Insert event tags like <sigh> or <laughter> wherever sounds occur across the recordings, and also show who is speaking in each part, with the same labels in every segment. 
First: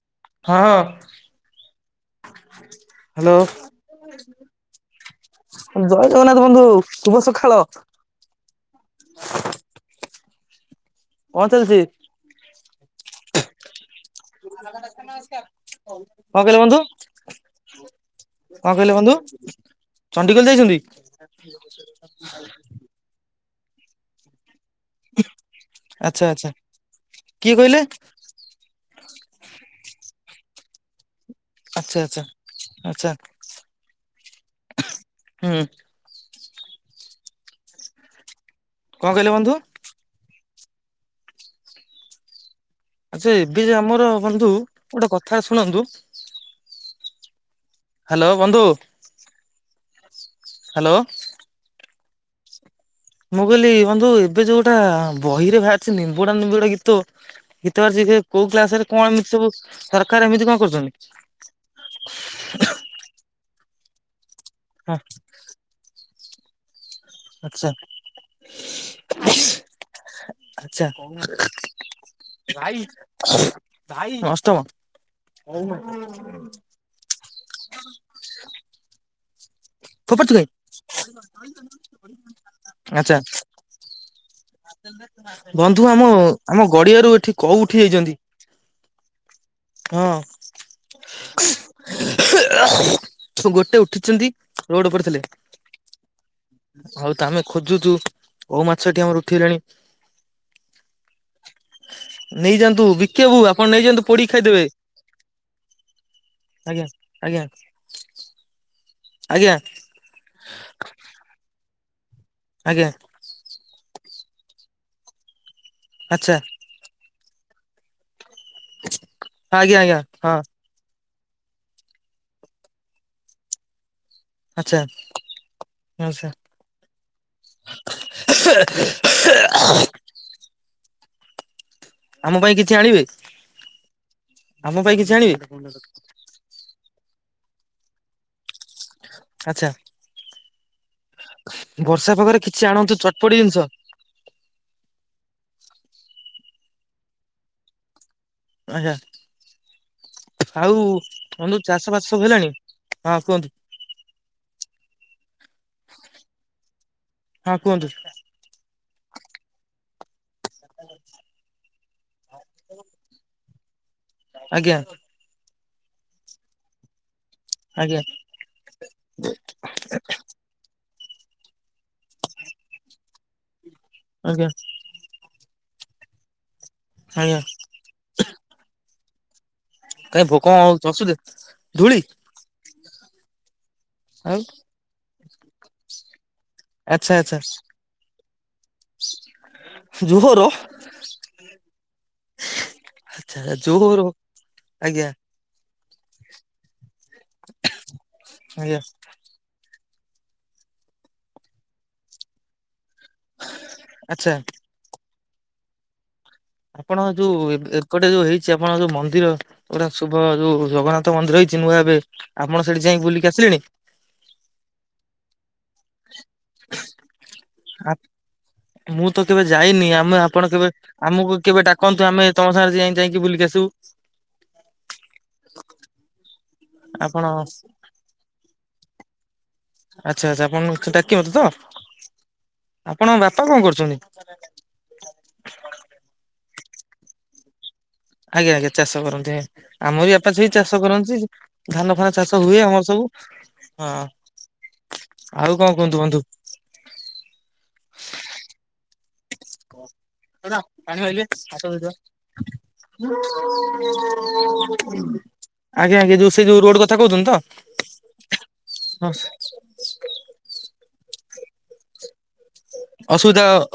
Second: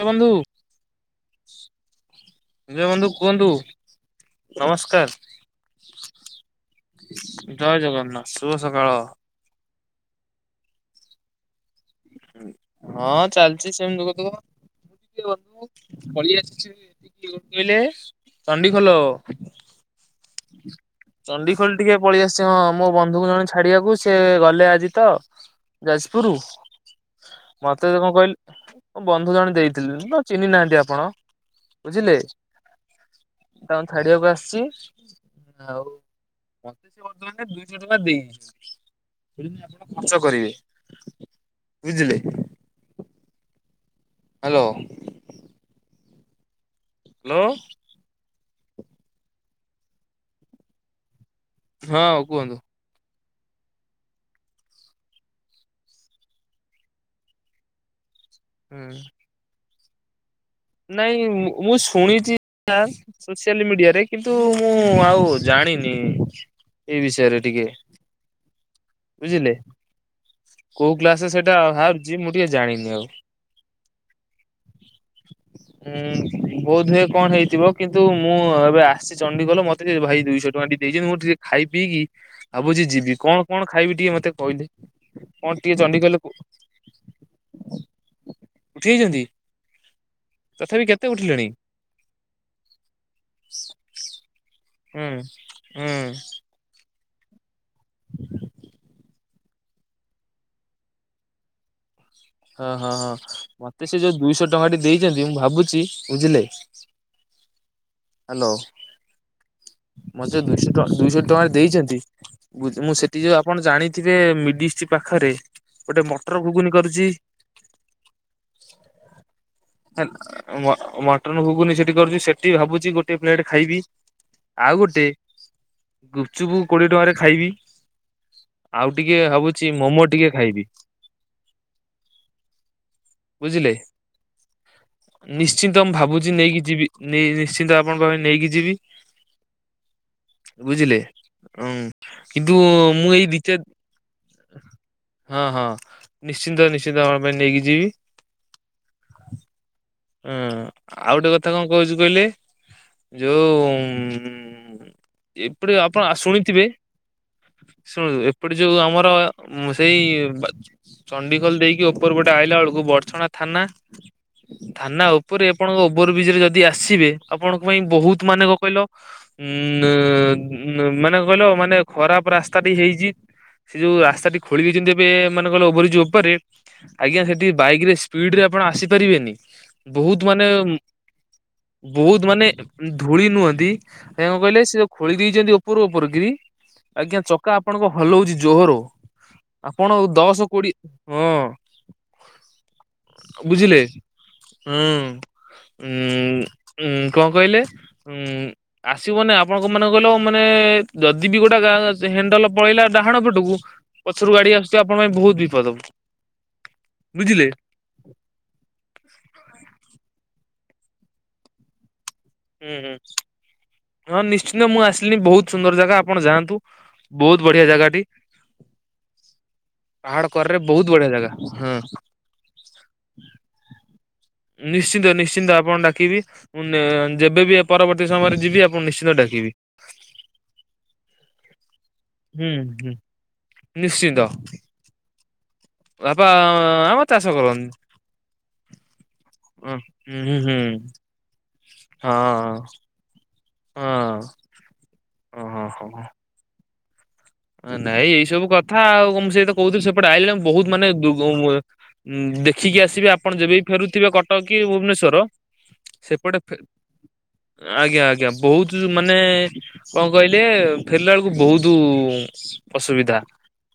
Speaker 1: ହଁ, ବନ୍ଧୁ।
Speaker 2: ହଁ
Speaker 1: ଆଜ୍ଞା! ବନ୍ଧୁ
Speaker 2: ହ୍ୟାଲୋ
Speaker 1: କୁହନ୍ତୁ ନମସ୍କାର।
Speaker 2: ଜୟ ଜଗନ୍ନାଥ ବନ୍ଧୁ, ଶୁଭ ସକାଳ!
Speaker 1: ଜୟ ଜଗନ୍ନାଥ ଶୁଭ ସକାଳ।
Speaker 2: କଣ ଚାଲିଛି?
Speaker 1: ଉଁ। ହଁ, ଚାଲିଛି ସେମିତି ଦୁଃଖ ଦୁଃଖ ମୁଁ ଟିକେ <unintelligible> ପଳେଇ
Speaker 2: କଣ କହିଲେ
Speaker 1: ଆସିଛି
Speaker 2: ବନ୍ଧୁ
Speaker 1: <unintelligible> କହିଲେ
Speaker 2: କଣ କହିଲେ
Speaker 1: ଚଣ୍ଡିଖୋଲ।
Speaker 2: ବନ୍ଧୁ ଚଣ୍ଡିଖୋଲ ଯାଇଛନ୍ତି?
Speaker 1: ଚଣ୍ଡିଖୋଲ ଟିକେ ପଳେଇଆସିଛି ହଁ ମୋ ବନ୍ଧୁଙ୍କୁ ଜଣେ ଛାଡିବାକୁ ସେ ଗଲେ ଆଜି ତ
Speaker 2: ଆଚ୍ଛା
Speaker 1: ଯାଜପୁରୁ
Speaker 2: ଆଚ୍ଛା। କିଏ କହିଲେ
Speaker 1: ମତେ କଣ କହି ମୁଁ ବନ୍ଧୁ ଜଣେ ଦେଇଥିଲି ତ ଚିହ୍ନି ନାହାନ୍ତି ଆପଣ।
Speaker 2: ଆଚ୍ଛା
Speaker 1: ବୁଝିଲେ
Speaker 2: ଆଚ୍ଛା ଆଚ୍ଛା
Speaker 1: ତାଙ୍କୁ ଛାଡିବାକୁ ଆସିଛି।
Speaker 2: ହୁଁ
Speaker 1: ଆଉ ମତେ ସେ ବର୍ତ୍ତମାନ ଟା ଦୁଇଶହ ଟଙ୍କା ଦେଇଚି।
Speaker 2: କଣ କହିଲେ ବନ୍ଧୁ
Speaker 1: ଖର୍ଚ୍ଚ କରିବେ ବୁଝିଲେ।
Speaker 2: ଆଚ୍ଛା ଏବେ ଯେ ଆମର ବନ୍ଧୁ
Speaker 1: ହ୍ୟାଲୋ
Speaker 2: ଗୋଟେ କଥା ଶୁଣନ୍ତୁ?
Speaker 1: ହ୍ୟାଲୋ।
Speaker 2: ହ୍ୟାଲୋ ବନ୍ଧୁ। ହ୍ୟାଲୋ।
Speaker 1: ହଁ, କୁହନ୍ତୁ।
Speaker 2: ମୁଁ କହିଲି ବନ୍ଧୁ ଏବେ ଯୋଉଟା ବହିରେ ବାହାରିଛି ନିମ୍ବୁଡା, ନିମ୍ବୁଡା ଗୀତ। ଗୀତବାହାରିଚି ଯେ କୋଉ କ୍ଲାସ ରେ
Speaker 1: ହୁଁ।
Speaker 2: କଣ ଏମିତି ସବୁ ସରକାର ଏମିତି କଣ କରୁଛନ୍ତି?
Speaker 1: ନାଇଁ ମୁଁ ଶୁଣିଛି ବାସ ସୋସିଆଲ ମିଡିଆରେ କିନ୍ତୁ ମୁଁ
Speaker 2: ହଁ
Speaker 1: ଆଉ ଜାଣିନି ଏଇ ବିଷ <unintelligible> ଟିକେ
Speaker 2: ଆଚ୍ଛା
Speaker 1: ବୁଝିଲେ।
Speaker 2: ଆଚ୍ଛା
Speaker 1: କୋଉ କ୍ଲାସରେ ସେଇଟା ବାହାରିଛି ମୁଁ ଟିକେ ଜାଣିନି ଆଉ।
Speaker 2: ଭାଇ ଅଷ୍ଟମ।
Speaker 1: ହୁଁ ବୋଧହୁଏ କଣ ହେଇଥିବ କିନ୍ତୁ ମୁଁ ଏବେ ଆସିଚି ଚଣ୍ଡିଖୋଲ ମୋତେ ଯେ ଭାଇ
Speaker 2: ଫୋପାଡୁଛୁ କାଇଁ
Speaker 1: ଦୁଇଶହ ଟଙ୍କା ଟି ଦେଇଛି ମୁଁ ଟିକେ ଖାଇ ପିଇକି ଭାବୁଛି
Speaker 2: ଆଚ୍ଛା
Speaker 1: ଯିବି କଣ କଣ ଖାଇବି ଟିକେ ମତେ କହିଲେ କଣ ଟିକେ
Speaker 2: ବନ୍ଧୁ ଆମ
Speaker 1: ଚଣ୍ଡିଖୋଲ
Speaker 2: ଆମ ଗଡିଆରୁ ଏଠି କୋଉ ଉଠି ଯାଇଚନ୍ତି।
Speaker 1: ଉଠିଯାଇଚନ୍ତି?
Speaker 2: ହଁ। ଗୋଟେ ଉଠିଛନ୍ତି ରୋଡ ଉପରେ
Speaker 1: ହୁଁ
Speaker 2: ଥିଲେ।
Speaker 1: ହୁଁ
Speaker 2: ହଉ ତ ଆମେ ଖୋଜୁଛୁ କଉ ମାଛଟି ଆମର ଉଠିଲେଣି।
Speaker 1: ହଁ
Speaker 2: ନେଇଯାଆନ୍ତୁ
Speaker 1: ହଁ ହଁ
Speaker 2: ବିକି ବାବୁ ଆପଣ
Speaker 1: ମତେ ସେ
Speaker 2: ନେଇଯାଆନ୍ତୁ
Speaker 1: ଯୋଉ
Speaker 2: ପୋଡ଼ିକି
Speaker 1: ଦୁଇଶହ
Speaker 2: ଖାଇଦେବେ
Speaker 1: ଟଙ୍କାଟି ଦେଇଛନ୍ତି ମୁଁ ଭାବୁଛି ବୁଝିଲେ
Speaker 2: ଆଜ୍ଞା। ଆଜ୍ଞା।
Speaker 1: ହ୍ୟାଲୋ।
Speaker 2: ଆଜ୍ଞା।
Speaker 1: ମତେ ଦୁଇଶହ ଟଙ୍କା ଦୁଇଶହ ଟଙ୍କା ଟେ ଦେଇଛନ୍ତି
Speaker 2: ଆଜ୍ଞା
Speaker 1: ମୁଁ ସେ ଟି ଯୋଉ ଆପଣ ଜାଣିଥିବେ ମିଡିଷ୍ଟ ପାଖରେ ଗୋଟେ
Speaker 2: ଆଚ୍ଛା
Speaker 1: ମଟର ଘୁଗୁନି କରୁଛି?
Speaker 2: ଆଜ୍ଞା ଆଜ୍ଞା ହଁ
Speaker 1: ଆଁ ମ ମ ମଟର ଘୁଗୁନି ସେଠି କରୁଛି ସେଠି ଭାବୁଛି ଗୋଟେ ପ୍ଲେଟ୍ ଖାଇବି।
Speaker 2: ଆଚ୍ଛା। ଆଚ୍ଛା
Speaker 1: ଗୁପଚୁପୁ କୋଡ଼ିଏ ଟଙ୍କାରେ ଖାଇବି। ଆଉ ଟିକେ ଭାବୁଚି ମୋମୋ ଟିକେ ଖାଇବି।
Speaker 2: ଆମ ପାଇଁ କିଛି ଆଣିବେ
Speaker 1: ବୁଝିଲେ
Speaker 2: ଆମ ପାଇଁ କିଛି ଆଣିବେ
Speaker 1: ନିଶ୍ଚିନ୍ତ ମୁଁ ଭାବୁଛି ନେଇକି ଯିବି। ନେଇ ନିଶ୍ଚିନ୍ତ ଆପଣଙ୍କ ପାଖ ନେଇକି ଯିବି।
Speaker 2: ଆଛା
Speaker 1: ବୁଝିଲେ ଉଁ
Speaker 2: ବର୍ଷା ପାଗରେ
Speaker 1: କିନ୍ତୁ
Speaker 2: କିଛି ଆଣନ୍ତୁ
Speaker 1: ମୁଁ ଏଇ
Speaker 2: ଚଟପଟି
Speaker 1: ଦିଟା
Speaker 2: ଜିନିଷ।
Speaker 1: ହଁ ହଁ ନିଶ୍ଚିନ୍ତ ନିଶ୍ଚିନ୍ତ ଆପଣ ପାଇଁ ନେଇକି ଯିବି।
Speaker 2: ଆଜ୍ଞା
Speaker 1: ହଁ
Speaker 2: ଆଉ
Speaker 1: ଗୋଟେ କଥା
Speaker 2: ବନ୍ଧୁ
Speaker 1: କଣ କହୁଛି
Speaker 2: ଚାଷ ଫାସ
Speaker 1: କହିଲେ
Speaker 2: ସବୁ ହେଲାଣି ହଁ
Speaker 1: ଯୋଉ
Speaker 2: କୁହନ୍ତ?
Speaker 1: ଏପଟେ ଆପଣ ଶୁଣିଥିବେ
Speaker 2: ହଁ କୁହନ୍ତୁ
Speaker 1: ଶୁ ଏପଟେ ଯୋଉ ଆମର ସେଇ
Speaker 2: <inaudible>
Speaker 1: ଚଣ୍ଡିଖୋଲ ଦେଇକି ଉପର ଗୋଟେ ଆଇଲା ବେଳକୁ ବର୍ଛଣା ଥାନା
Speaker 2: ଆଜ୍ଞା
Speaker 1: ଥାନା ଉପରେ ଆପଣଙ୍କ ଓଭରବ୍ରିଜ ରେ ଯଦି ଆସିବେ ଆପଣଙ୍କ ପାଇଁ
Speaker 2: ଆଜ୍ଞା
Speaker 1: ବହୁତ ମାନେ କ କହିଲ ଉ ଉ ମାନେ କହିଲ ମାନେ ଖରାପ ରାସ୍ତାଟି ହେଇଛି ସେ ଯୋଉ ରାସ୍ତାଟି
Speaker 2: ଆଜ୍ଞା
Speaker 1: ଖୋଳି ଦେଇଛନ୍ତି ମାନେ କହିଲରି ଉପରେ ଆଜ୍ଞା ସେଠି ବାଇକ ରେ ସ୍ପିଡ ରେ ଆପଣ ଆସିପାରିବେନି ବହୁତ
Speaker 2: କାଇଁ ଭୋକ
Speaker 1: ମାନେ
Speaker 2: କଣ ହଉଛି ଅସୁବିଧା ଧୂଳି
Speaker 1: ବହୁତ ମାନେ ଧୂଳି ନୁହଁନ୍ତି ତା
Speaker 2: ଆଉ
Speaker 1: କଣ କହିଲେ ସେ ଯ ଖୋଳି ଦେଇଛନ୍ତି ଉପର ଉପର କିରି
Speaker 2: ଆଚ୍ଛା
Speaker 1: ଆଜ୍ଞା
Speaker 2: ଆଚ୍ଛା
Speaker 1: ଚକା ଆପଣଙ୍କ ଭଲ ହଉଛି ଜୋର ଆପଣ
Speaker 2: ଜୋହର
Speaker 1: ଦଶ କୋଡିଏ ହଁ।
Speaker 2: ଆଚ୍ଛା
Speaker 1: ବୁଝିଲେ
Speaker 2: ଜୋର
Speaker 1: ହୁଁ ଉ କଣ କହିଲେ ଉଁ
Speaker 2: ଆଜ୍ଞା
Speaker 1: ଆସିବନେ ଆପଣଙ୍କ ମାନେ କହିଲ ମାନେ ଯଦି ବି ଗୋଟେ ଗାଁ ସେ ହଣ୍ଡଲ ପଳେଇଲା ଡାହାଣ ପେଟକୁ
Speaker 2: ଆଚ୍ଛା
Speaker 1: ପଛରୁ ଗାଡି ଆସୁଛି ଆପଣ ପାଇଁ ବହୁତ ବିପଦ।
Speaker 2: ଆପଣ
Speaker 1: ବୁଝିଲେ
Speaker 2: ଯୋଉ ଗୋଟେ ଯୋଉ ହେଇଛି ଆପଣଙ୍କ ଯୋଉ ମନ୍ଦିର ଗୋଟା ଶୁଭ ଯୋଉ ଜଗନ୍ନାଥ ମନ୍ଦିର ହେଇଛି ନୂଆ ଏବେ ଆପଣ
Speaker 1: ହୁଁ
Speaker 2: ସେଠି
Speaker 1: ହୁଁ
Speaker 2: ଯାଇକ ବୁଲିକି ଆସିଲେଣି?
Speaker 1: ହଁ ନିଶ୍ଚିନ୍ତ ମୁଁ ଆସିଲି ବହୁତ ସୁନ୍ଦର ଜାଗା ଆପଣ ଯାଆନ୍ତୁ ବହୁତ ବଢିଆ
Speaker 2: ଆ-
Speaker 1: ଜାଗାଟି।
Speaker 2: ମୁଁ ତ କେବେ ଯାଇନି ଆମେ
Speaker 1: ପାହାଡ
Speaker 2: ଆପଣ
Speaker 1: କରରେ
Speaker 2: କେବେ
Speaker 1: ବହୁତ ବଢିଆ ଜାଗା
Speaker 2: ଆମକୁ କେବେ
Speaker 1: ହଁ
Speaker 2: ଡାକନ୍ତୁ ଆମେ ତମ ସାଙ୍ଗରେ ଯାଇ ଯାଇକି ବୁଲି ଆସ ତ
Speaker 1: ନିଶ୍ଚିନ୍ତ ନିଶ୍ଚିନ୍ତ ଆପଣ ଡାକିବି
Speaker 2: ଆପଣ
Speaker 1: ଯେବେବି ପରବର୍ତ୍ତୀ ସମୟରେ ଯିବି ଆପଣ ନିଶ୍ଚି ଡାକିବି।
Speaker 2: ଆଚ୍ଛା ଆଚ୍ଛା ଆପଣ ଡାକିବତେ ତ
Speaker 1: ହୁଁ ହୁଁ
Speaker 2: ଆପଣ ବାପା କଣ କରୁଛନ୍ତି?
Speaker 1: ବାପ ଆମତ ଚାସ କରରୁ।
Speaker 2: ଆଜ୍ଞା ଆଜ୍ଞା ଚାଷ କରନ୍ତି ଆମର ବି ବାପା
Speaker 1: ହୁଁ
Speaker 2: ଛୁଇ
Speaker 1: ହୁଁ
Speaker 2: ଚାଷ କରନ୍ତି ଧାନ ଫାନ ଚାଷ ହୁଏ
Speaker 1: ହଁ
Speaker 2: ଆମର ସବୁ। ହଁ
Speaker 1: ଓ
Speaker 2: ଆଉ
Speaker 1: ହଁ
Speaker 2: କଣ କୁହନ୍ତୁ
Speaker 1: ହଁ
Speaker 2: ବନ୍ଧୁ?
Speaker 1: ନାଇଁ ଏଇ ସବୁ କଥା ଆଉଁ ସେତ କହୁଥିଲି ସେପଟେ ଆଇିଲଣି ବହୁତ ମାନେ
Speaker 2: ପାଣି ମାଇଲେ ହାତ ଧୋଇଦବା।
Speaker 1: ଉଁ ଦେଖିକି ଆସିବେ ଆପଣ ଯେବେ ବି ଫେରୁଥିବେ କଟକ କି ଭୁବନେଶ୍ଵର
Speaker 2: ଆଜ୍ଞା ଆଜ୍ଞା ଯୋଉ
Speaker 1: ସେପଟେ
Speaker 2: ସେ ଯୋଉ ରୋଡ କଥା କହୁଛନ୍ତି ତ
Speaker 1: ଆଜ୍ଞା ଆଜ୍ଞା ବହୁତ ମାନେ କଣ କହିଲେ ଫେରିଲା ବେଳକୁ ବହୁତ ଅସୁବିଧା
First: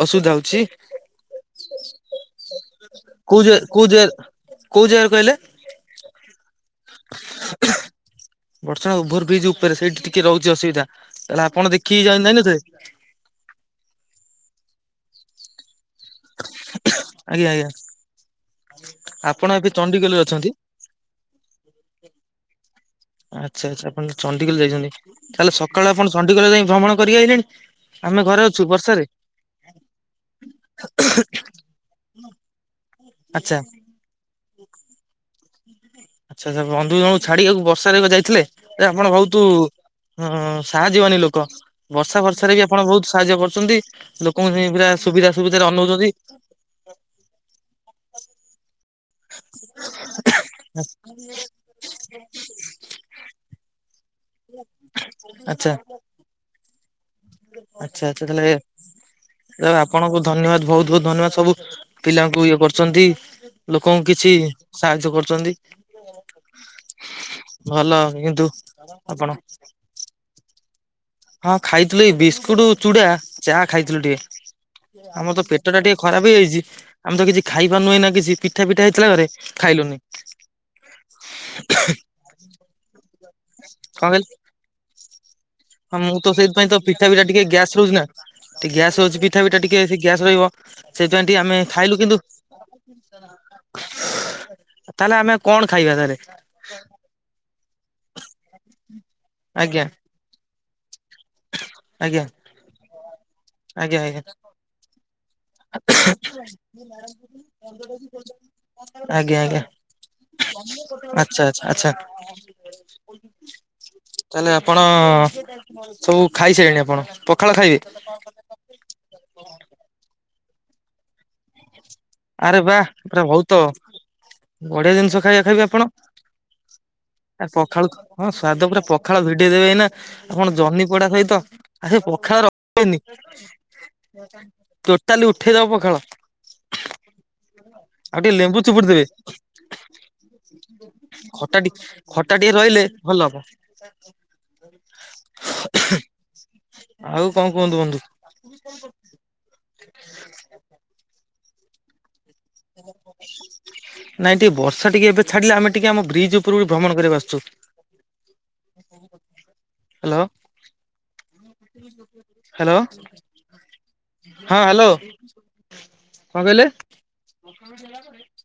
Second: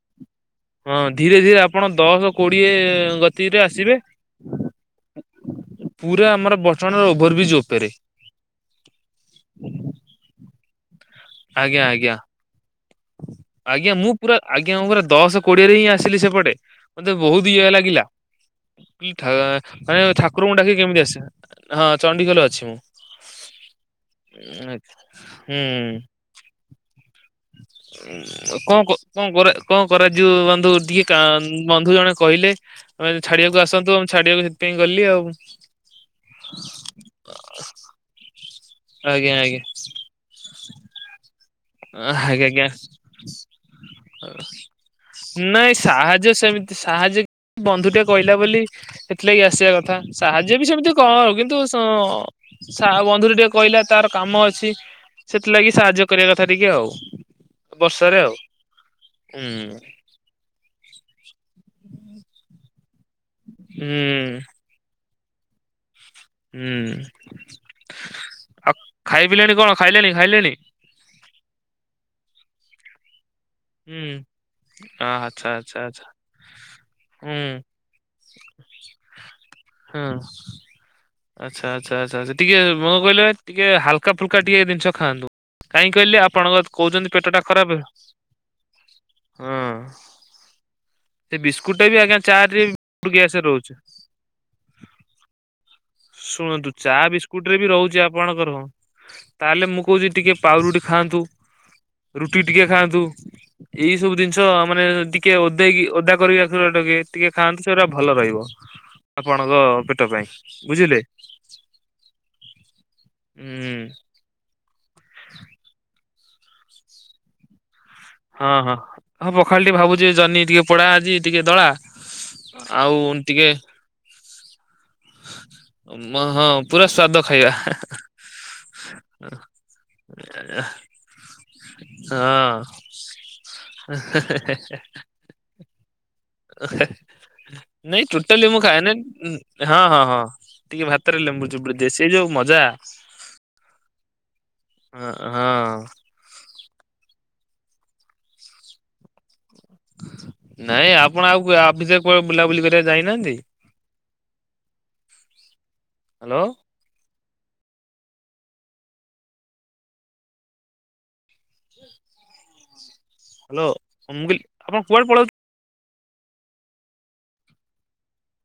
Speaker 2: ଅସୁବିଧା ହଉଛି
Speaker 1: ହଁ ଧୀରେ ଧୀରେ ଆପଣ ଦଶ କୋଡିଏ
Speaker 2: କୋଉ ଜା
Speaker 1: ଗତିରେ ଆ
Speaker 2: କୋଉ
Speaker 1: ଯିବେ।
Speaker 2: ଜା କୋଉ ଜାଗାରୁ କହିଲେ?
Speaker 1: ପୁରା ଆମର ବର୍ଟମାନର ଓଭର ବ୍ରିଜ ଉପରେ
Speaker 2: ବର୍ଷଣା ଓଭର ବ୍ରିଜ ଉପରେ ସେଇଠି ରହୁଛି ଅସୁବିଧା ତାହେଲେ ଆପଣ
Speaker 1: ଆଜ୍ଞା
Speaker 2: ଦେଖିକି
Speaker 1: ଆଜ୍ଞା।
Speaker 2: ଯାଇ ନଥିବେ।
Speaker 1: ଆଜ୍ଞା ମୁଁ ପୁରା ଆଜ୍ଞା ପୁରା ଦଶ କୋଡିଏରେ ହିଁ ଆସ ସିଲି ସେପଟେ ମତେ
Speaker 2: ଆଜ୍ଞା
Speaker 1: ବହୁତ
Speaker 2: ଆଜ୍ଞା
Speaker 1: ଇଏ ଲାଗିଲା।
Speaker 2: ଆପଣ ଏବେ
Speaker 1: ମାନେ
Speaker 2: ଚଣ୍ଡିଖୋଲରେ ଅଛନ୍ତି।
Speaker 1: ଠାକୁରଙ୍କୁ ଡାକି କେମିତି ଆସ ହଁ ଚଣ୍ଡିଖୋଲ ଅଛି ମୁଁ
Speaker 2: ଆଚ୍ଛା ଆଚ୍ଛା ଆପଣ ଚଣ୍ଡିଖୋଲ ଯାଇଛନ୍ତି ତାହେଲେ ସକାଳୁ
Speaker 1: ହୁଁ
Speaker 2: ଆପଣ ଚଣ୍ଡୀଖୋଲ ଯାଇ ଭ୍ରମଣ କରିକ ଆଇଲେଣି। ଆମେ ଘରେ
Speaker 1: ଉଁ
Speaker 2: ଅଛୁ
Speaker 1: କଣ କ
Speaker 2: ବର୍ଷାରେ
Speaker 1: କଣ କର କଣ କରା ଯିବ ବନ୍ଧୁ ଟିକେ କା ବନ୍ଧୁ ଜଣେ କହିଲେ। ଆମେ
Speaker 2: ଆଚ୍ଛା।
Speaker 1: ଛାଡିବାକୁ ଆସନ୍ତୁ ଆ ଛାଡିବାକୁ ସେଥିପାଇଁ ଗଲି ଆଉ।
Speaker 2: ଆଚ୍ଛା ଆଛା ବନ୍ଧୁ ଜଣୁ ଛାଡିବାକୁ ବର୍ଷାାରେ ଯାଇଥିଲେ ଆପଣ
Speaker 1: ଆଜ୍ଞା
Speaker 2: ବହୁତ
Speaker 1: ଆଜ୍ଞା
Speaker 2: ହଁ ସାହା ଯିବାନି ଲୋକ ବର୍ଷା
Speaker 1: ଆଜ୍ଞା
Speaker 2: ବର୍ଷାରେ
Speaker 1: ଆଜ୍ଞା।
Speaker 2: ବି ଆପଣ ବହୁତ ସାହାଯ୍ୟ କରୁଛନ୍ତି ଲୋକଙ୍କୁ ହ ପୁରା ସୁବିଧା ସୁବିଧାରେ
Speaker 1: ନାଇଁ
Speaker 2: ଅନଉଛନ୍ତି।
Speaker 1: ସାହାଯ୍ୟ ସେମିତି ସାହାଯ୍ୟ ବନ୍ଧୁ ଟା କହିଲା ବୋଲି ସେଥିଲାଗି ଆସିବା କଥା ସାହାଯ୍ୟ ବି ସେମିତି କଣ ଆଉ କିନ୍ତୁ ଆଁ ବନ୍ଧୁରୁ ଟିକେ କହିଲା ତାର କାମ ଅଛି
Speaker 2: ଆଚ୍ଛା
Speaker 1: ସେଥିଲାଗି ସାହାଯ୍ୟ କରିବା କଥା ଟିକେ ଆଉ
Speaker 2: ଆଚ୍ଛା
Speaker 1: ବର୍ଷାରେ
Speaker 2: ଆଚ୍ଛା
Speaker 1: ଆଉ
Speaker 2: ତାହେଲେ
Speaker 1: ହୁଁ
Speaker 2: ଆପଣ କୁ ଧନ୍ୟବାଦ ବହୁତ ବହୁତ ଧନ୍ୟବାଦ ସବୁ ପିଲାଙ୍କୁ ଇଏ କରୁଚନ୍ତି ଲୋକଙ୍କୁ କିଛି
Speaker 1: ହୁଁ।
Speaker 2: ସାହାଯ୍ୟ କରୁଚନ୍ତି।
Speaker 1: ହୁଁ
Speaker 2: କିନ୍ତୁ
Speaker 1: ଆଉ
Speaker 2: ଆପଣ
Speaker 1: ଖାଇ ପିଲେଣି କଣ ଖାଇଲେଣି ଖାଇଲେଣି।
Speaker 2: ହଁ ଖାଇଥିଲୁ ଏଇ ବିସ୍କୁଟ ଚୁଡା ଚା ଖାଇଥିଲୁ
Speaker 1: ହୁଁ
Speaker 2: ଟିକେ। ଆମର ତ
Speaker 1: ଆଚ୍ଛା
Speaker 2: ପେଟ
Speaker 1: ଆଚ୍ଛା
Speaker 2: ଟା ଟିକେ
Speaker 1: ଆଚ୍ଛା।
Speaker 2: ଖରାପ ହେଇଯାଇଚି। ଆମେ ତ
Speaker 1: ହୁଁ
Speaker 2: କିଛି ଖାଇ ପାରୁ ନୁ ଏଇନା କିଛି ପିଠା ପିଠା ହେଇଥିଲା ଘରେ ଖାଇଲୁନି।
Speaker 1: ହଁ ଆଚ୍ଛା ଆଚ୍ଛା ଆଚ୍ଛା ଟିକେ ମୁଁ କହିଲି ଟିକେ
Speaker 2: କଣ
Speaker 1: ହାଲକା
Speaker 2: କହିଲେ?
Speaker 1: ଫୁଲକା ଟିକେ ଜିନିଷ ଖାଆନ୍ତୁ। କାହିଁ
Speaker 2: ହଁ
Speaker 1: କହିଲେ
Speaker 2: ମୁଁ ତ
Speaker 1: ଆପଣଙ୍କ
Speaker 2: ସେଇଥିପାଇଁ ତ ପିଠା
Speaker 1: କହୁଛନ୍ତି
Speaker 2: ପିଠା
Speaker 1: ପେଟ ଟା
Speaker 2: ଟିକେ
Speaker 1: ଖରାପ
Speaker 2: ଗ୍ୟାସ ରହୁଚି ନା ଗ୍ୟାସ ରହୁଚି ପିଠା ପିଠା
Speaker 1: ହଁ।
Speaker 2: ଟିକେ ସେ ଗ୍ୟାସ ରହିବ ସେଇପାଇଁ ଟିକ ଆମେ ଖାଇଲୁ କିନ୍ତୁ
Speaker 1: ବୁ ଗ୍ୟାସ ରହୁଚି।
Speaker 2: ତାହେଲେ ଆମେ କଣ ଖାଇବା ତାହେଲେ।
Speaker 1: ଶୁଣନ୍ତୁ ଚା ବିସ୍କୁଟ ରେ ବି ରହୁଚି ଆପଣଙ୍କର ତାହେଲେ
Speaker 2: ଆଜ୍ଞା
Speaker 1: ମୁଁ କହୁଚି ଟିକେ ପାଉରୁଟି ଖାଆନ୍ତୁ
Speaker 2: ଆଜ୍ଞା।
Speaker 1: ରୁଟି ଟିକେ ଖାଆନ୍ତୁ ଏଇ
Speaker 2: ଆଜ୍ଞା
Speaker 1: ସବୁ ଜିନିଷ ମାନେ ଟିକେ ଓଦେଇକି ଓଦା କରିକି ଟିକେ ଖାନ୍ତୁ ସେଗୁରା ଭଲ ରହିବ।
Speaker 2: ଆଜ୍ଞା ଆଜ୍ଞା
Speaker 1: ଆପଣଙ୍କ
Speaker 2: ଆଜ୍ଞା
Speaker 1: ପେଟ ପାଇଁ ବୁଝିଲେ
Speaker 2: ଆଚ୍ଛା ଆଚ୍ଛା ଆଚ୍ଛା
Speaker 1: ହୁଁ।
Speaker 2: ତାହେଲେ ଆପଣ ସବୁ ଖାଇସାଇଲେଣି ଆପଣ ପଖାଳ ଖାଇବେ।
Speaker 1: ହଁ ହଁ ହଁ ପଖାଳ ଟିକେ ଭାବୁଚି ଜନି ଟିକେ ପୋଡା ଆଜି ଟିକେ ଦଳା
Speaker 2: ଆରେ ବା
Speaker 1: ଆଉ
Speaker 2: ରା
Speaker 1: ଟିକେ
Speaker 2: ଵହୁତ ବଢିଆ ଜିନିଷ ଖାଇବା ଖାଇବେ ଆପଣ
Speaker 1: ହଁ ପୁରା ସ୍ଵାଦ
Speaker 2: ଆ
Speaker 1: ଖାଇବା
Speaker 2: ପଖାଳୁ ହଁ ସ୍ଵାଦ ପୁରା ପ ପଖାଳ ଭିଡିଦେବେ ଏଇନା ଆପଣ ଜହ୍ନି ପୋଡା ସହିତ ଆ ସେ ପଖାଳ ରହିବନି।
Speaker 1: ହେ ହେ ହେ।
Speaker 2: ତାଲେ ଉଠେଇଦବ ପଖାଳ।
Speaker 1: ହେ ନାଇଁ
Speaker 2: ଆଉ ଟିକେ
Speaker 1: ଟୋଟାଲି
Speaker 2: ଲେମ୍ବୁ
Speaker 1: ମୁଁ
Speaker 2: ଚୁପୁଡି
Speaker 1: ଖାଏନି
Speaker 2: ଦେବେ
Speaker 1: ହଁ ହଁ ହଁ। ଟିକେ ଭାତରେ ଲେମ୍ବୁ
Speaker 2: ଖଟା ଟି
Speaker 1: ଚିପୁଡ଼ି ଦିଏ ସେ ଯୋଉ
Speaker 2: ଖଟା ଟିକେ
Speaker 1: ମଜା
Speaker 2: ରହିଲେ ଭଲ ହବ।
Speaker 1: ହଁ ହଁ
Speaker 2: ଆଉ କଣ କୁହନ୍ତୁ ବୁନ୍ଧୁ। <inaudible>
Speaker 1: ନାଇଁ ଆପଣ ଆଉ <unintelligible> କରିବାକୁ ଯାଇନାହାନ୍ତି?
Speaker 2: ନାଇଁ ଟିକେ ବର୍ଷା ଟିକେ ଏବେ ଛାଡିଲେ ଆମେ ଟିକେ ଆମ ବ୍ରିଜ
Speaker 1: ହ୍ୟାଲୋ
Speaker 2: ଉପରକୁ ଭ୍ରମଣ କରିବା ଆସିଚୁ। <inaudible> <inaudible> ହେଲୋ। ହାଲୋ।
Speaker 1: ହେଲୋ।
Speaker 2: ହଁ ହ୍ୟାଲୋ କଣ କହିଲେ।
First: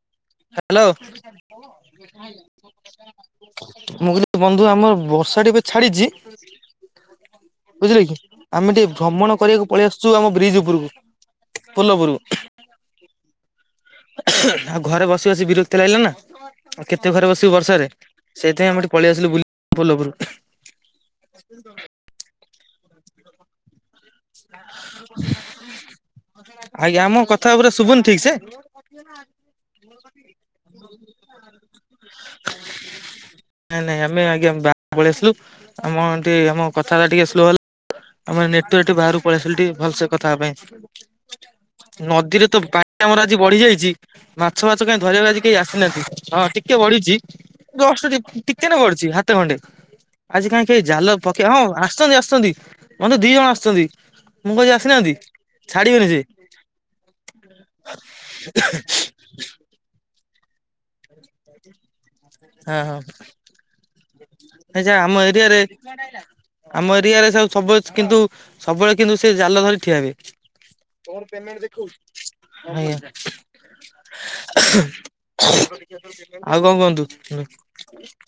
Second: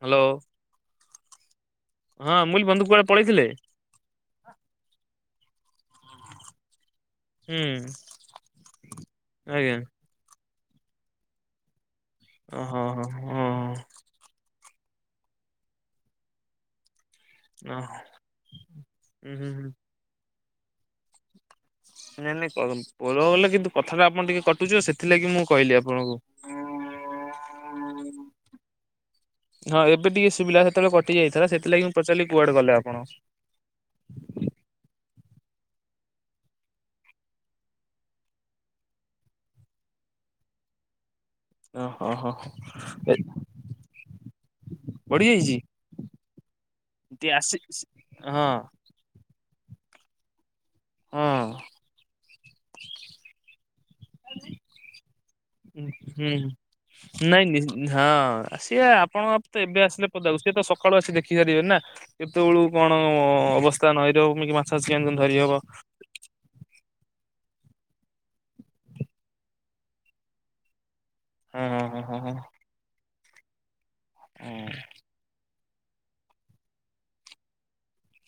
Speaker 1: ହ୍ୟାଲୋ।
Speaker 2: ହ୍ୟାଲୋ।
Speaker 1: ହଁ ମୁଁ ବନ୍ଧୁ କୁଆଡେ ପଳେଇଥିଲେ।
Speaker 2: ମୁଁ କହିଲି ବନ୍ଧୁ ଆମର ବର୍ଷାଟି ଏବେ ଛାଡିଚି
Speaker 1: ହୁଁ
Speaker 2: ବୁଝିଲେ କି ଆମେ ଟିକେ ଭ୍ରମଣ କରିବାକୁ
Speaker 1: ଆଜ୍ଞା
Speaker 2: ପଳେଇ ଆସିଚୁ ଆମ ବ୍ରିଜ୍ ଉପରକୁ ପୋଲଉପରକୁ।
Speaker 1: ଓ ହଁ ହଁ ହ।
Speaker 2: ଆଉ ଘରେ ବସି ବସି ବିରକ୍ତି ଲାଗିଲା ନା। ଆଉ କେତେ ଘରେ ବସିବୁ
Speaker 1: ଓହ
Speaker 2: ବର୍ଷାରେ ସେଇଥିପଁ ଆମେ ଟିକ ପଳେଇଆସିଲୁ
Speaker 1: ହୁଁ
Speaker 2: ବୁଲି
Speaker 1: ହୁଁ ହୁଁ।
Speaker 2: ପୋଲଉପରକୁ।
Speaker 1: ନାଇଁ ନାଇଁ <unintelligible> ଗଲ ଗଲ କିନ୍ତୁ କଥା ଟା ଆପଣ ଟିକେ କଟୁଚିତ ସେଥିଲାଗି ମୁଁ କହିଲି ଆପଣଙ୍କୁ।
Speaker 2: ଆଜ୍ଞା ଆମ କଥା ଉପରେ ଶୁଭୁନି ଠିକ୍ ସେ।
Speaker 1: ହଁ ଏବେ ଟିକେ ସୁବିଲା ସେତେବେଳେ କଟି ଯାଇଥିଲା ସେଥିଲାଗି ମୁଁ ପଚାରିଲି କୁଆଡେ ଗଲେ ଆପଣ।
Speaker 2: ନାଇଁ ନାଇଁ ଆମେ ଆଜ୍ଞା ବ ପଳେଇ ଆସିଲୁ ଆମ ଟି ଆମ କଥାଟା ଟିକେ ସ୍ଲୋ ହେଲା ଆମେ ନେଟାର୍ ଟିକେ ବା ପଳେଇ ଆସିଲି ଭଲସେ କଥା ହବା ପାଇଁ
Speaker 1: ଓହୋ
Speaker 2: ନଦୀରେ ତ
Speaker 1: ହୋ।
Speaker 2: ପାଣି ଆମର ଆଜି ବଢି ଯାଇଛି। ମାଛ ମାଛ କାଇଁ
Speaker 1: ବଢି
Speaker 2: ଧରିବା ଆଜି କେହି
Speaker 1: ଯାଇଛି
Speaker 2: ଆସିନାହାନ୍ତି ହଁ ଟିକେ ବଢିଛି
Speaker 1: ଟି ଆସି ହଁ
Speaker 2: ଟିକେ ନା ବଢୁଛି। ହାତ ଖଣ୍ଡେ ଆଜି କାହିଁକ ଜାଲ ପକେଇ ହଁ ଆସିଛନ୍ତି ଆସଛନ୍ତି ମତ ଦି ଜଣ ଆସୁଛନ୍ତି ମୁଁ କଛି ଆସିନାହାନ୍ତି ଛାଡିବେନି ସେ
Speaker 1: ହୁଁ ନାଇଁ ହଁ ସିଏ ଆପଣଙ୍କ ତ ଏବେ ଆସିଲେ ପଦାକୁ ସେଏ ତ ସକାଳୁ ଆସି ଦେଖି ପାରିବେ ନା କେତେବେଳୁ
Speaker 2: ହଁ ହଁ
Speaker 1: କଣ ଅବସ୍ଥା ନଈ ରମ ମାଛ ମାଛି ଆ ଧରିହବ।
Speaker 2: କୁଆଡ଼େ ଆଇଲା? ଆମ ଏରିଆ ରେ ସବୁ ସବୁ କିନ୍ତୁ ସବୁବେଳେ କିନ୍ତୁ ସେ ଜାଲ ଧରି ଠିଆ ହୁଏ।
Speaker 1: ହଁ ହଁ ହଁ
Speaker 2: ଦେଖ
Speaker 1: ହଁ ହଁ
Speaker 2: ଆଜ୍ଞା <inaudible>
Speaker 1: ହଁ
Speaker 2: ଆଉ କଣ କୁହନ୍ତୁ?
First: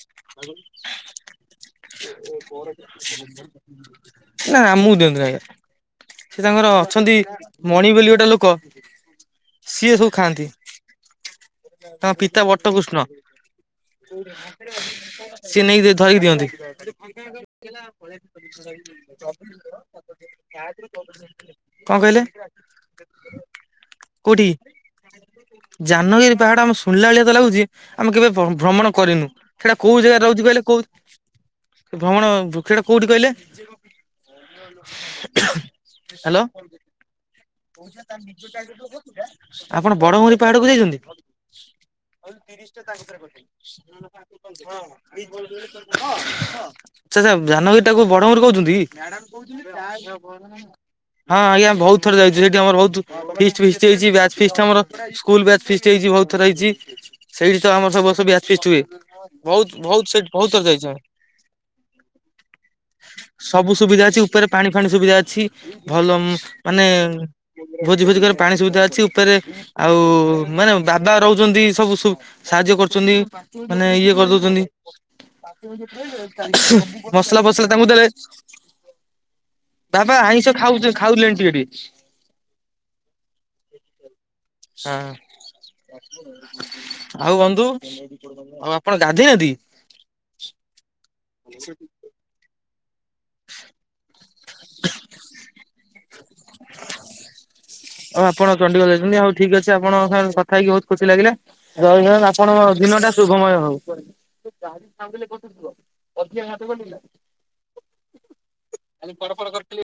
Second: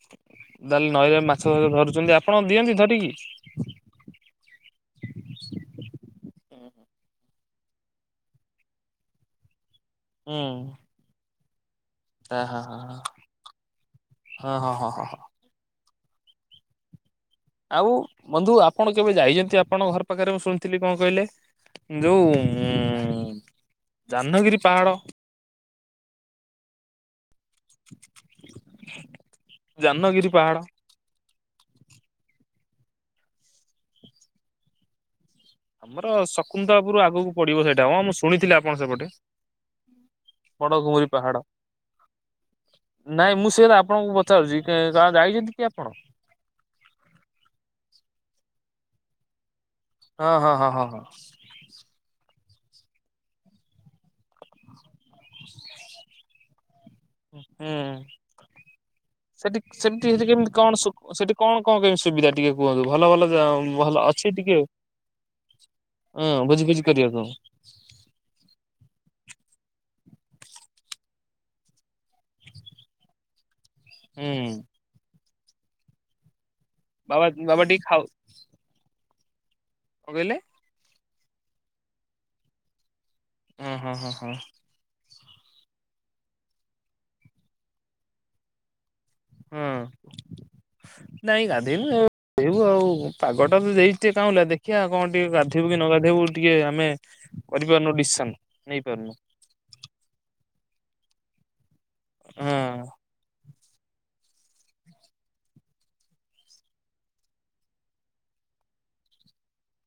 Speaker 1: ଡାଲି ନଈରେ ମାଛ ଧରୁଛନ୍ତି ଆପଣ ଦିଅନ୍ତି ଧରିକି।
Speaker 2: <inaudible> ନା ଆମକୁ ଦିଅନ୍ତୁ ଆଜ୍ଞା ସେ ତାଙ୍କର ଅଛନ୍ତି ମଣି ବୋଲି ଗୋଟେ ଲୋକ ସିଏ ସବୁ
Speaker 1: ହୁଁ।
Speaker 2: ଖାଆନ୍ତି। ତାଙ୍କ
Speaker 1: ହଁ
Speaker 2: ପିତା
Speaker 1: ହଁ ହଁ
Speaker 2: ବଟକୃଷ୍ଣ।
Speaker 1: ହଁ ହଁ ହଁ ହଁ
Speaker 2: ସିଏ ନେଇକି ଧରିକି ଦିଅନ୍ତି। <inaudible>
Speaker 1: ଆଉ ବନ୍ଧୁ ଆପଣ କେବେ ଯାଇଛନ୍ତି ଆପଣଙ୍କ ଘର ପାଖରେ ମୁଁ ଶୁଣିଥିଲି କଣ କହିଲେ
Speaker 2: କହିଲେ
Speaker 1: ଯୋଉ ଉ ଜାହ୍ନଗିରି ପାହାଡ
Speaker 2: ଯାନଗିରି ପାହାଡ ଆମ ଶୁଣିଲାଳିଆ ତ ଲାଗୁଛି ଆମେ କେବେ ଭ୍ରମଣ କରିନୁ ସେଇଟା କୋଉ ଜାଗାରେ
Speaker 1: ଜାହ୍ନଗିରି
Speaker 2: ରହୁଛି
Speaker 1: ପାହାଡ
Speaker 2: କହିଲେ କଉ? ସେ ଭ୍ରମଣ ଭୃକ୍ଷଟା କୋଉଠି କହିଲେ?
Speaker 1: ଆମର
Speaker 2: ହ୍ୟାଲୋ
Speaker 1: ଶକୁତାପୁର ଆଗକୁ। ପଡିବ ସେଇଟା ହଁ ମୁଁ ଶୁଣିଥିଲି ଆପଣ ସେପଟେ
Speaker 2: ଆପଣ ବଡଭରି ପାହାଡକୁ
Speaker 1: ବଡ
Speaker 2: ଯାଇଛନ୍ତି?
Speaker 1: ଘୁମୁରି ପାହାଡ।
Speaker 2: ଉ ତିରିଶ ଟା ତା ଭିତରେ
Speaker 1: ନାଇଁ
Speaker 2: ପେଇଁ
Speaker 1: ମୁଁ ସେଇଟା ଆପଣଙ୍କୁ ପଚାରୁଛି ଯାଇଛନ୍ତି କି ଆପଣ?
Speaker 2: <inaudible> ଆଛା ଧାନଗିରିଟାକୁ ବଡଙ୍ଗରି କହୁଛନ୍ତି? ହଁ
Speaker 1: ହଁ ହଁ ହଁ ହଁ ହଁ।
Speaker 2: ଆଜ୍ଞା ବହୁତ ଥର ଯାଉଛି। ସେଠି ଆମର ବହୁତ ଫିଷ୍ଟି ଫିଷ୍ଟି ହେଇଛି ବ୍ୟାଚ ଫିଷ୍ଟ ଆମର ସ୍କୁଲ ବ୍ୟାଚ ଫିଷ୍ଟ ହେଇଛି ବହୁତ ଥର ହେଇଛି। ସେଇଠି ତ ଆମର
Speaker 1: ହୁଁ।
Speaker 2: ସବୁବର୍ଷ ବ୍ୟାଚ ପିଷ୍ଟ ହୁଏ।
Speaker 1: ସେଠି
Speaker 2: ବହୁତ
Speaker 1: ସେମି
Speaker 2: ବହୁତ
Speaker 1: ସେଠି
Speaker 2: ବହୁତ
Speaker 1: କେମିତି
Speaker 2: ଥର
Speaker 1: କଣ
Speaker 2: ଯାଇଛୁ ଆମେ
Speaker 1: ସେଠି କଣ କଣ କେମିତି ସୁବିଧା ଟିକେ କୁହନ୍ତୁ ଭଲ
Speaker 2: ସବୁ
Speaker 1: ଭଲ? ଭଲ
Speaker 2: ସୁବିଧା ଅଛି ଉପରେ
Speaker 1: ଟିକେ ହଁ
Speaker 2: ପାଣି ଫାଣି ସୁବିଧା ଅଛି ଭଲ
Speaker 1: ଭୋଜି ଫୋଜି
Speaker 2: ମାନେ
Speaker 1: କରିବାକୁ
Speaker 2: ଭୋଜି ଭୋଜି କରେ ପାଣି ସୁବିଧା ଅଛି ଉପରେ ଆଉ ମାନେ ବାବା ରହୁଛନ୍ତି ସବୁ ସାହାଯ୍ୟ କରୁଛନ୍ତି। ମାନେ ଇଏ
Speaker 1: ହୁଁ।
Speaker 2: କରିଦଉଛନ୍ତି।
Speaker 1: ବାବା
Speaker 2: ମସଲା
Speaker 1: ବାବା
Speaker 2: ଫସଲା
Speaker 1: ଟିକେ
Speaker 2: ତାଙ୍କୁ
Speaker 1: ଖାଉ
Speaker 2: ଦେଲେ
Speaker 1: କଣ
Speaker 2: ବାବା
Speaker 1: କହିଲେ?
Speaker 2: ଆଇଁଷ ଖାଉ ଖାଉଲେଣି ଟିକେ ଟିକେ
Speaker 1: ହୁଁ ହୁଁ ହୁଁ ହୁଁ।
Speaker 2: ହଁ ଆଉ ବନ୍ଧୁ ଆଉ ଆପଣ ଗାଧୋଇହାନ୍ତି?
Speaker 1: ହଁ ନାଇଁ ଗାଧେଇବୁ ଗାଧେଇବୁ ଆଉ ପାଗଟା ତ ଦେଇଛି କାଁଲା ଦେଖିବା କଣ ଟିକେ ଗାଧୋଇବୁ କି ନ ଗାଧେଇବୁ ଟିକେ ଆମେ କରିପାରୁନୁ ଡିସିସନ ନେଇ ପାରୁନୁ।
Speaker 2: ଠିକ୍ ଅଛି ଆପଣଙ୍କ ସାଙ୍ଗରେ କଥା ହେଇକି ବହୁତ ଖୁସି ଲାଗିଲା। ଜୟନନ୍ଦ ଆପଣଙ୍କ
Speaker 1: ହଁ।
Speaker 2: ଦିନ ଟା ଶୁଭମୟ ହଉ। ଯାହାି ସାଙ୍ଗିଲେ ପସୁଥିବ ଅଧିକା ହାତ ଗଟିଲା <inaudible> ଆ ପଡ ଫଡ କରିଥିଲି <inaudible>